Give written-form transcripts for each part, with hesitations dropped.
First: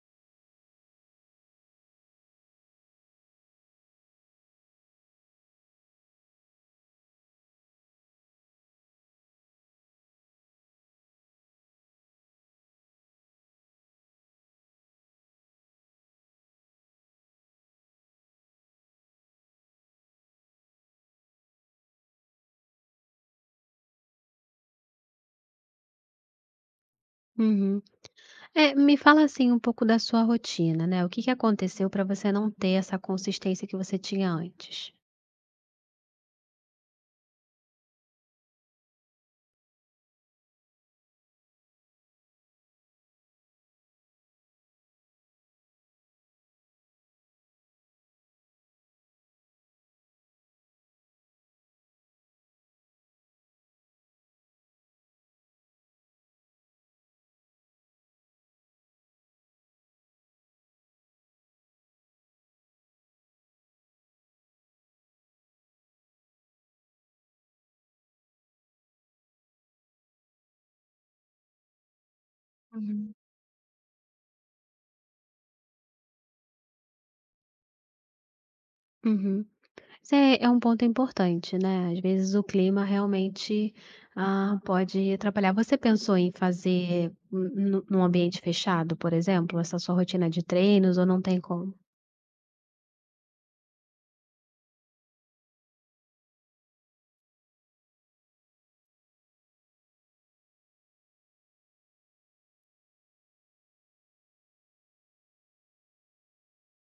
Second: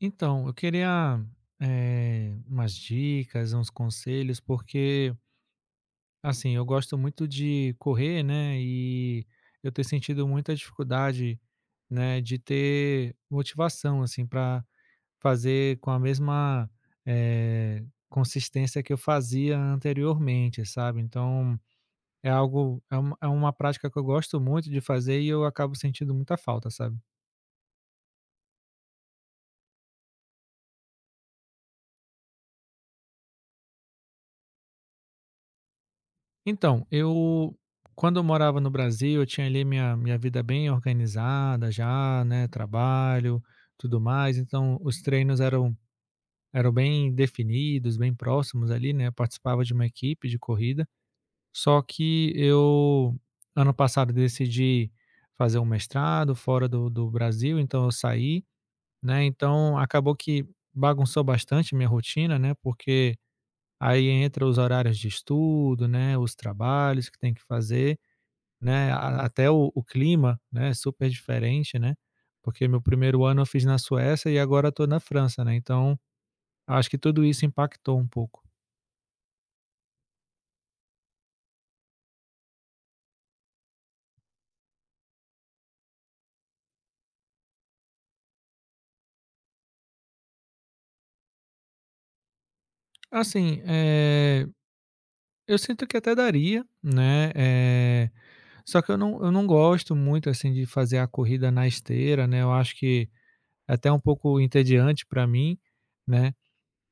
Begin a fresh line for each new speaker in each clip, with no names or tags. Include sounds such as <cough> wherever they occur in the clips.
Então, eu queria, umas dicas, uns conselhos, porque, assim, eu gosto muito de correr, né, e eu tenho sentido muita dificuldade, né, de ter motivação, assim, para fazer com a mesma, eh, consistência que eu fazia anteriormente, sabe. Então, é algo é uma prática que eu gosto muito de fazer e eu acabo sentindo muita falta, sabe.
Uhum. É, me fala assim um pouco da sua rotina, né? O que aconteceu para você não ter essa consistência que você tinha antes?
Então, eu quando eu morava no Brasil, eu tinha ali minha vida bem organizada já, né, trabalho, tudo mais, então os treinos eram bem definidos, bem próximos ali, né, eu participava de uma equipe de corrida. Só que eu, ano passado, decidi fazer um mestrado fora do Brasil, então eu saí, né, então acabou que bagunçou bastante minha rotina, né, porque aí entra os horários de estudo, né, os trabalhos que tem que fazer, né, a até o clima, né, é super diferente, né, porque meu
Uhum.
primeiro ano eu fiz na Suécia e agora estou na França, né, então acho que tudo isso impactou um pouco.
Uhum. Isso é um ponto importante, né? Às vezes o clima realmente pode atrapalhar. Você pensou em fazer num ambiente fechado, por exemplo, essa sua rotina de treinos ou não tem como?
Assim, eu sinto que até daria, né, só que eu não gosto muito, assim, de fazer a corrida na esteira, né, eu acho que é até um pouco entediante para mim, né,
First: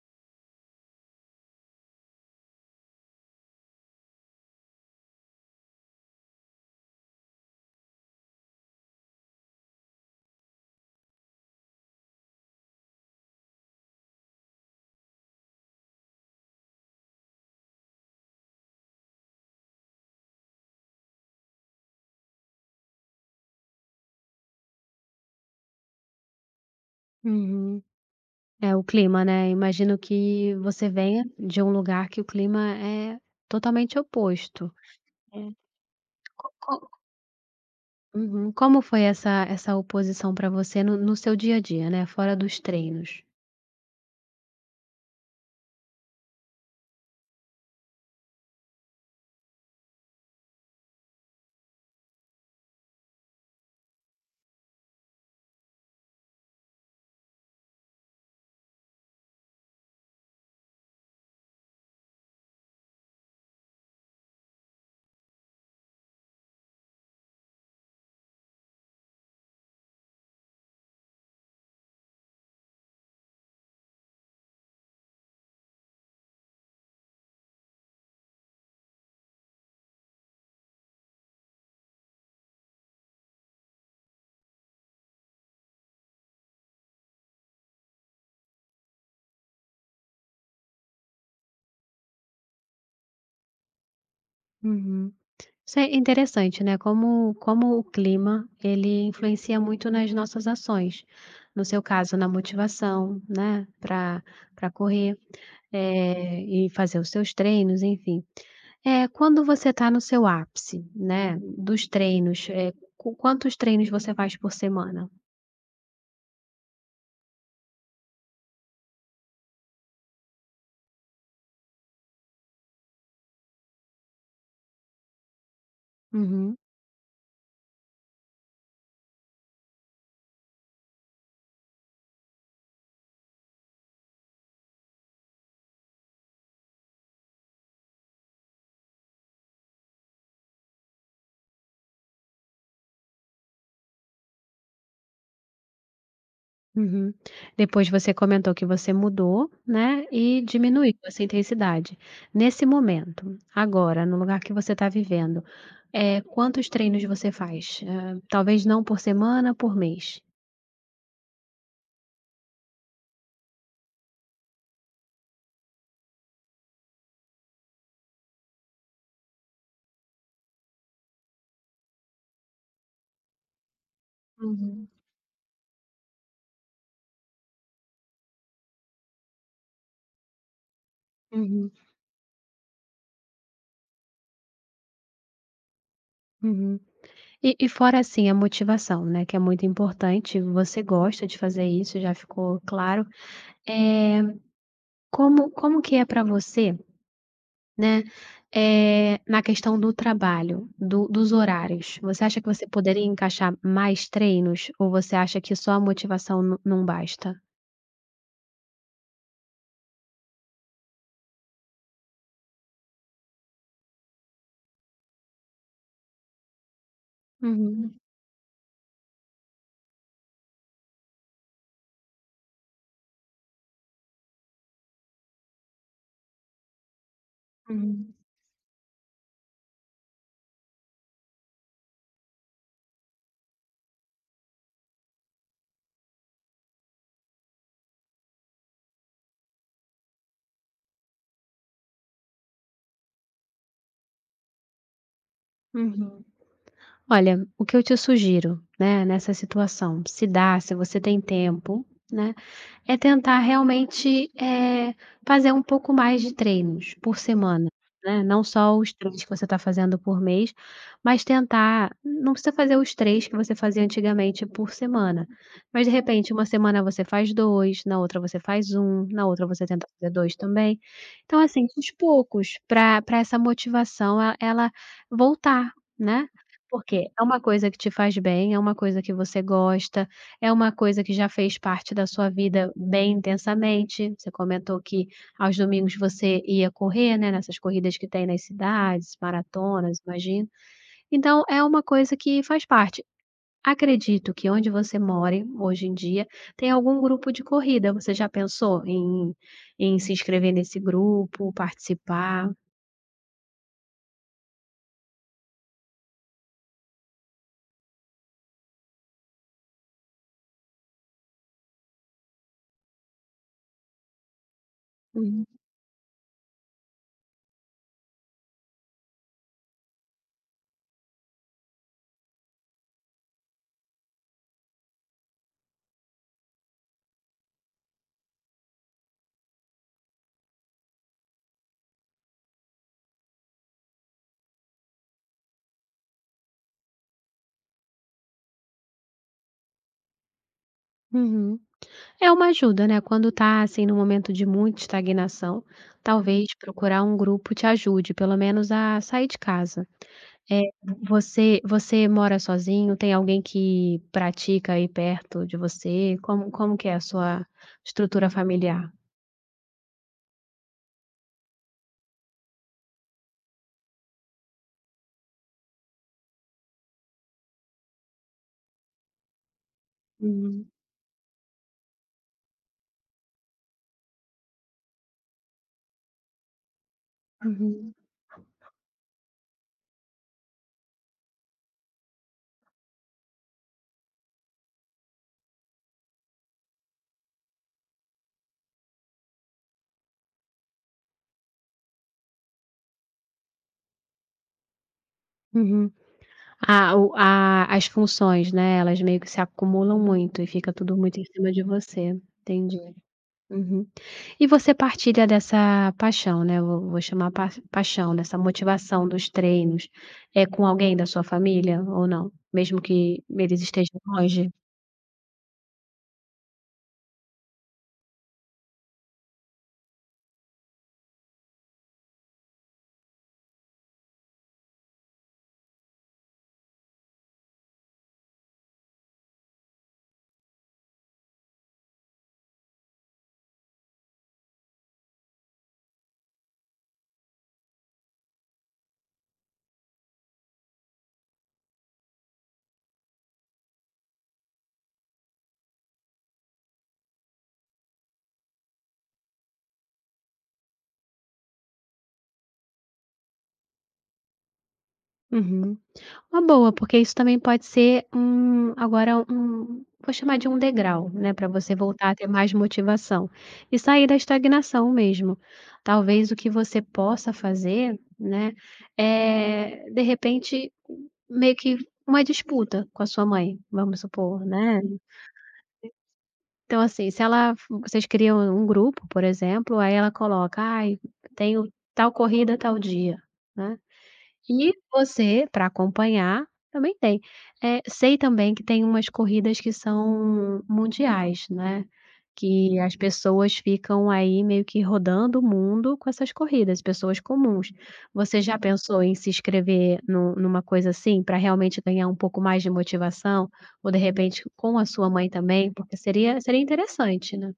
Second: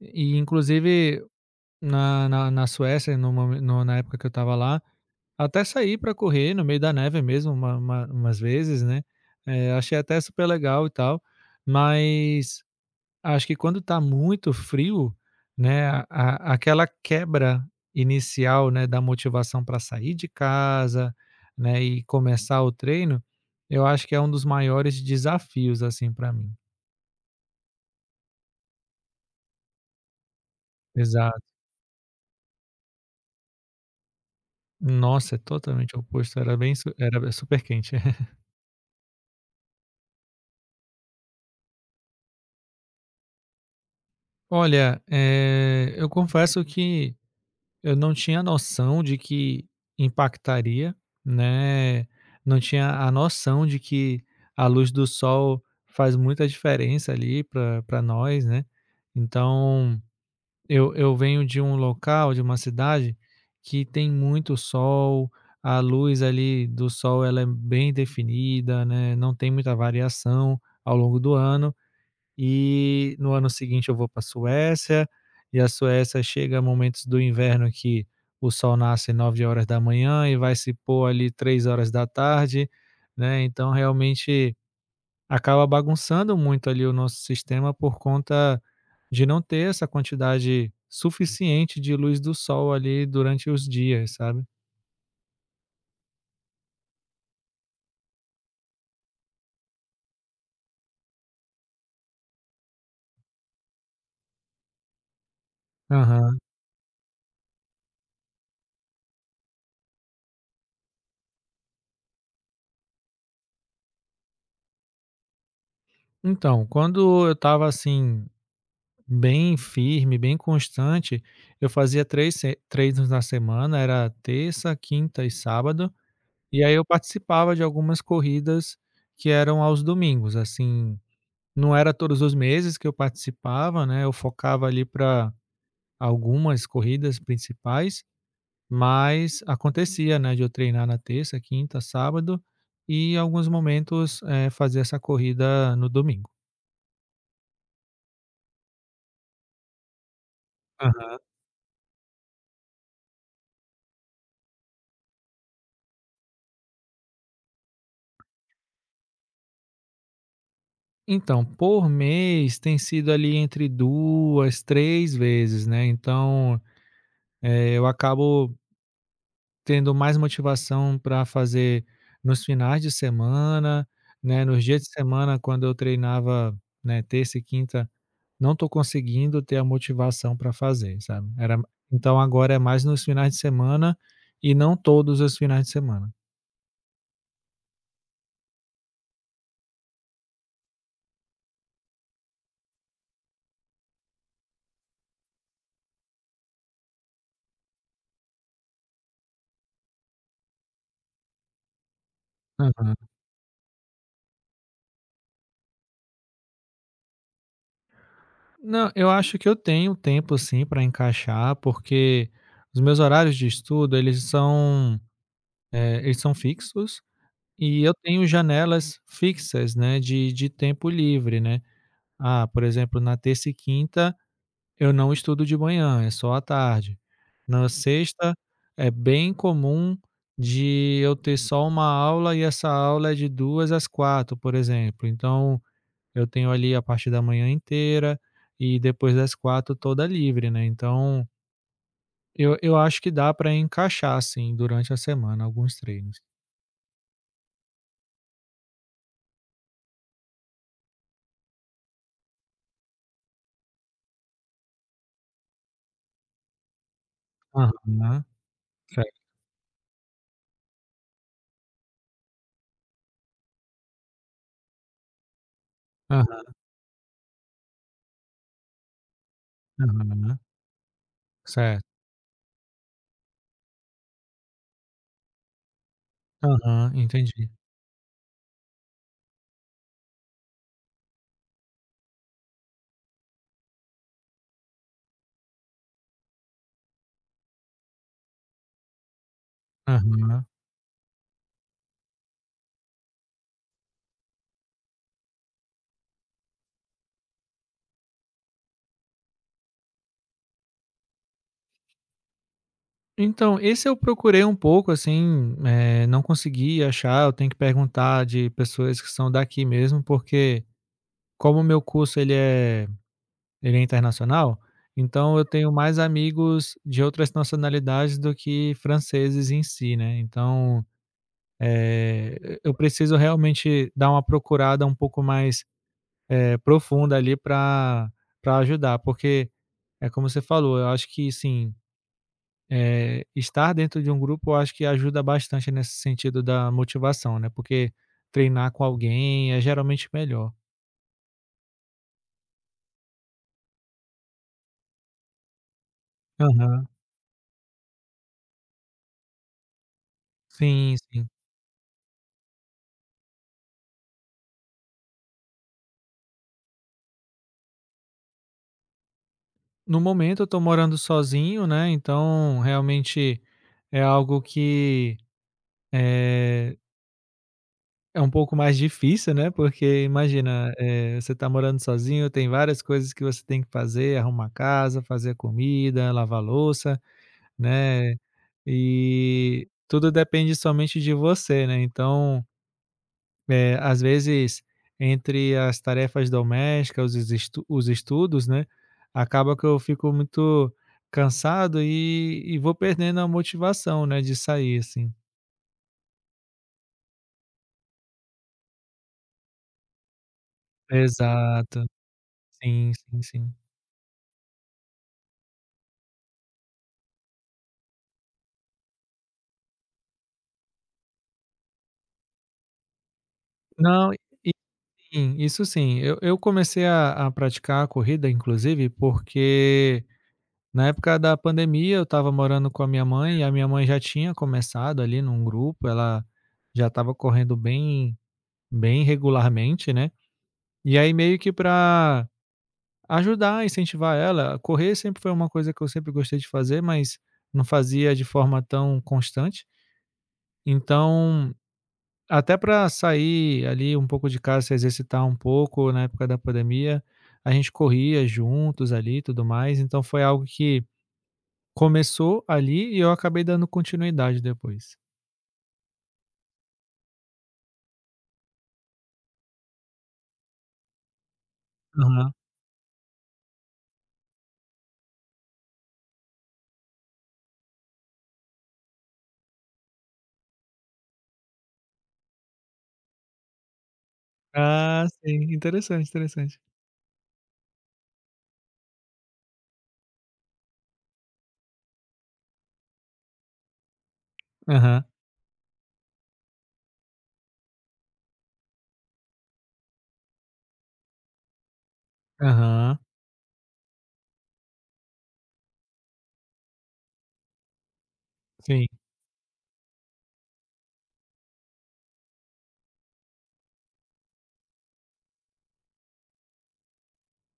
e inclusive na Suécia, no momen no na época que eu estava lá até sair para correr no meio da neve mesmo umas vezes, né, achei até super legal e tal, mas acho que quando tá muito frio, né, a aquela quebra inicial, né, da motivação para sair de casa, né, e começar o treino, eu acho que é um dos maiores desafios, assim, para mim.
Uhum. É o clima, né? Imagino que você venha
Exato.
de um lugar que o clima é totalmente oposto.
Nossa, é
É.
totalmente oposto,
Co-
era bem
co-
su era super quente. <laughs>
Uhum. Como foi essa oposição para você no seu dia a dia, né, fora dos treinos?
Olha, eu confesso que eu não tinha noção de que impactaria, né, não tinha a noção de que a luz do sol faz muita diferença ali para pra nós, né. Então, eu venho de um local, de uma cidade que tem muito sol, a luz ali do sol ela é bem definida, né, não tem muita variação ao longo do ano. E no ano seguinte eu vou pra Suécia, e a Suécia chega a momentos do inverno que o sol nasce 9 horas da manhã e vai se pôr ali 3 horas da tarde, né, então realmente acaba bagunçando muito ali o nosso sistema por conta de não ter essa quantidade suficiente de luz do sol ali durante os dias, sabe.
Uhum. Isso é interessante, né, como o clima, ele influencia muito nas nossas ações. No seu caso, na motivação, né, para correr,
Aham.
e fazer os seus treinos, enfim. É quando você está no seu ápice, né, dos treinos. É qu quantos treinos você faz por semana?
Então, quando eu estava assim bem firme, bem constante, eu fazia 3 se treinos na semana, era terça, quinta e sábado,
Uhum.
e aí eu participava de algumas corridas que eram aos domingos, assim, não era todos os meses que eu participava, né, eu focava ali para algumas corridas principais, mas acontecia, né, de eu treinar na terça, quinta, sábado e em alguns momentos, fazer essa corrida no domingo.
Uhum. Depois você comentou que você mudou, né, e diminuiu essa intensidade. Nesse momento, agora, no lugar que você está vivendo, quantos treinos você faz? Talvez não por semana, por mês?
Então, por mês tem sido ali entre 2, 3 vezes, né, então, eu acabo tendo mais motivação para fazer nos finais de semana, né, nos dias
Uhum.
de semana quando eu treinava, né, terça e quinta, não tô conseguindo ter a motivação para fazer, sabe. Era
Uhum,
então agora é mais nos finais de semana e não todos os finais de semana.
uhum. E fora, assim, a motivação, né, que é muito importante, você gosta de fazer isso, já ficou claro. Eh, como que é para você? Né, na questão do trabalho, do dos horários, você acha que você poderia encaixar mais treinos ou você acha que só a motivação não basta?
Não, eu acho que eu tenho tempo sim para encaixar, porque os meus horários de estudo, eles são, eles são fixos e eu
Uhum,
tenho janelas fixas, né, de tempo livre, né. Ah, por exemplo, na terça e quinta eu não estudo de manhã, é só à tarde. Na
uhum,
sexta é bem comum de eu ter só uma aula e essa aula é de duas às quatro, por exemplo. Então eu tenho ali a parte da manhã inteira e depois das quatro toda livre, né, então eu acho que dá para encaixar, assim, durante a semana alguns treinos.
uhum. Olha, o que eu te sugiro, né, nessa situação, se dá, se você tem tempo, né. É tentar realmente, fazer um pouco mais de treinos por semana, né,
Aham,
não só os
certo.
3 que você está fazendo por mês, mas tentar, não precisa fazer os 3 que você fazia antigamente por semana, mas de repente uma
Aham,
semana você faz 2, na outra você faz um, na outra você tenta fazer 2
aham,
também. Então assim, aos
certo.
poucos, para essa motivação e ela voltar, né.
Aham,
Porque é uma
entendi.
coisa que te faz bem, é uma coisa que você gosta, é uma coisa que já fez parte da sua vida bem intensamente, você comentou que aos domingos você ia correr, né, nessas corridas que tem nas cidades, maratonas,
Aham.
imagino. Então é uma coisa que faz parte. Acredito que onde você more, hoje em dia, tem algum grupo de corrida. Você já pensou em se inscrever nesse grupo, participar?
Então, esse eu procurei um pouco, assim, não consegui achar, eu tenho que perguntar de pessoas que são daqui mesmo, porque como o meu curso ele é internacional? Então eu
Uhum.
tenho mais amigos de outras nacionalidades do que franceses em si, né. Então, e eu preciso realmente dar uma procurada um pouco mais, profunda ali pra ajudar, porque é como você falou, eu acho que sim, estar dentro de um grupo eu acho que ajuda bastante nesse sentido da motivação, né, porque treinar com alguém é geralmente melhor.
Uhum. É uma ajuda, né, quando tá, assim, num momento de muita estagnação, talvez
Aham.
procurar um grupo te ajude, pelo menos a sair de casa. Eh,
Sim, sim.
você mora sozinho? Tem alguém que pratica aí perto de você? Como que é a sua estrutura familiar?
No momento eu tô morando sozinho, né, então realmente é algo que, eh, é um pouco mais difícil, né, porque
Uhum,
imagina, você tá morando sozinho, tem várias coisas que você tem que fazer, arrumar casa, fazer comida, lavar louça,
uhum,
né, e tudo depende somente de você, né, então às vezes, entre as tarefas domésticas, os estudos, né, acaba que eu fico muito cansado e vou perdendo a motivação, né, de sair, assim.
uhum. Ah, o a as funções, né, elas meio que se acumulam muito e fica tudo muito em cima de
Exato.
você. Entendi.
Sim, sim, sim.
Uhum. E você partilha dessa paixão, né? Eu vou chamar pa paixão, dessa motivação dos treinos, é com alguém da sua família ou não? Mesmo que eles estejam
Não,
longe?
sim, isso sim. Eu comecei a praticar a corrida, inclusive, porque na época da pandemia eu estava morando com a minha mãe e a minha mãe já tinha começado ali num grupo, ela já estava correndo bem regularmente, né. E aí meio que pra ajudar, incentivar ela, correr sempre foi uma coisa que eu sempre gostei de fazer, mas não fazia de forma tão constante. Então, até para sair ali um pouco de casa, se exercitar um pouco na época da pandemia, a gente corria juntos ali e tudo mais, então foi algo que começou ali e eu acabei dando continuidade depois.
Uhum. Uma boa, porque isso também pode ser um, agora, um, vou chamar de um degrau, né, para você voltar a ter
Aham.
mais motivação e sair da estagnação mesmo. Talvez o que você possa fazer, né, é de repente, meio que uma disputa com a sua mãe, vamos supor, né.
Ah, sim, interessante, interessante.
Então, assim, se ela, vocês criam um grupo, por exemplo, aí ela coloca: "Ai, tenho tal corrida tal dia", né. E
Aham,
você, para acompanhar, também tem. Eh, sei também que tem umas corridas que são mundiais, né, que as
aham,
pessoas ficam aí meio que rodando o mundo com essas corridas, pessoas comuns. Você já
sim.
pensou em se inscrever nu numa coisa assim, para realmente ganhar um pouco mais de motivação? Ou de repente com a sua mãe também? Porque seria interessante, né.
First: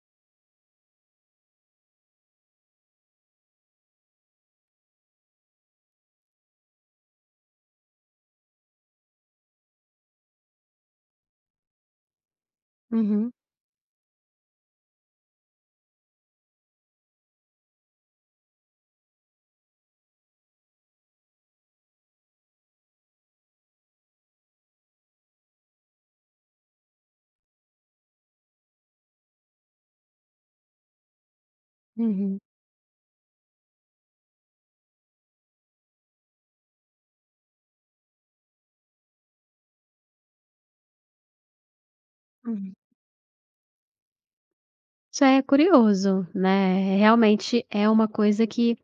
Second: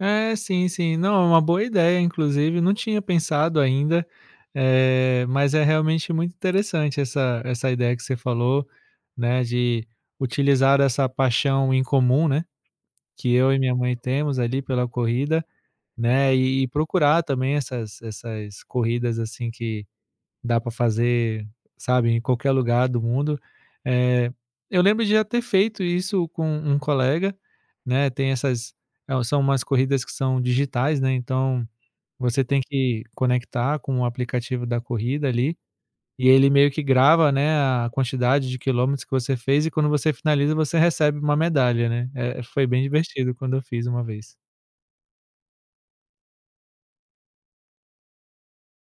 É, sim, sim. Não, é uma boa ideia, inclusive, não tinha pensado ainda, mas é realmente muito interessante essa ideia que você falou, né, de utilizar essa paixão em comum, né,
Uhum,
que eu e minha mãe temos ali pela corrida, né, e procurar também essas corridas, assim, que dá para fazer, sabe, em qualquer lugar do mundo. Eh, eu lembro de já ter feito isso com um colega, né, tem são umas corridas que são digitais, né, então
uhum,
você tem que conectar com o aplicativo da corrida ali, e ele meio que grava, né, a quantidade de quilômetros que você fez e quando você finaliza você recebe uma medalha, né. Foi
uhum.
bem divertido quando eu fiz uma vez.
Isso é curioso, né, realmente é uma coisa que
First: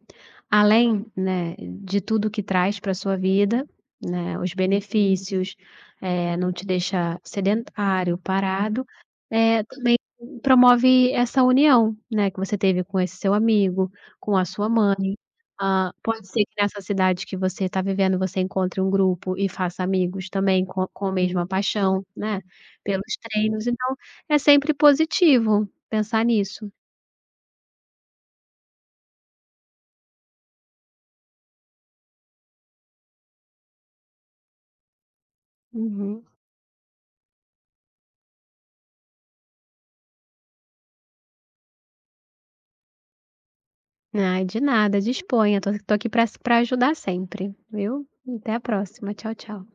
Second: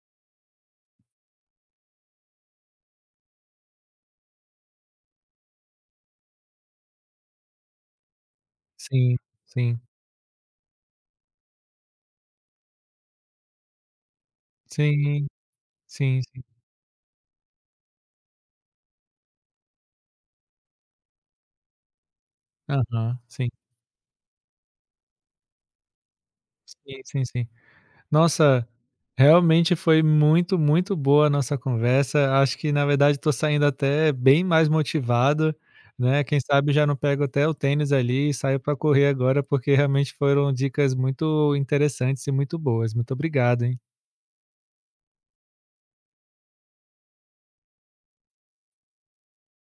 além, né, de tudo que traz para sua vida, né, os benefícios, não te deixa sedentário, parado,
Sim, sim.
também promove essa união, né, que você teve com esse seu amigo, com a sua mãe.
Sim,
Ah,
sim,
pode
sim.
ser que nessa cidade que você está vivendo você encontre um grupo e faça amigos também com a mesma paixão, né, pelos
Aham, sim.
treinos, então é sempre positivo. Pensar nisso.
Sim, sim, sim. Nossa, realmente foi muito, muito boa a nossa conversa. Acho que, na verdade, estou saindo até bem mais motivado, né?
Uhum.
Quem sabe já não pego até o tênis ali e saio para correr agora, porque realmente foram dicas muito interessantes e muito boas. Muito obrigado, hein?
Ai, de nada, disponha. Tô aqui para s ajudar sempre, viu. Até a próxima. Tchau, tchau.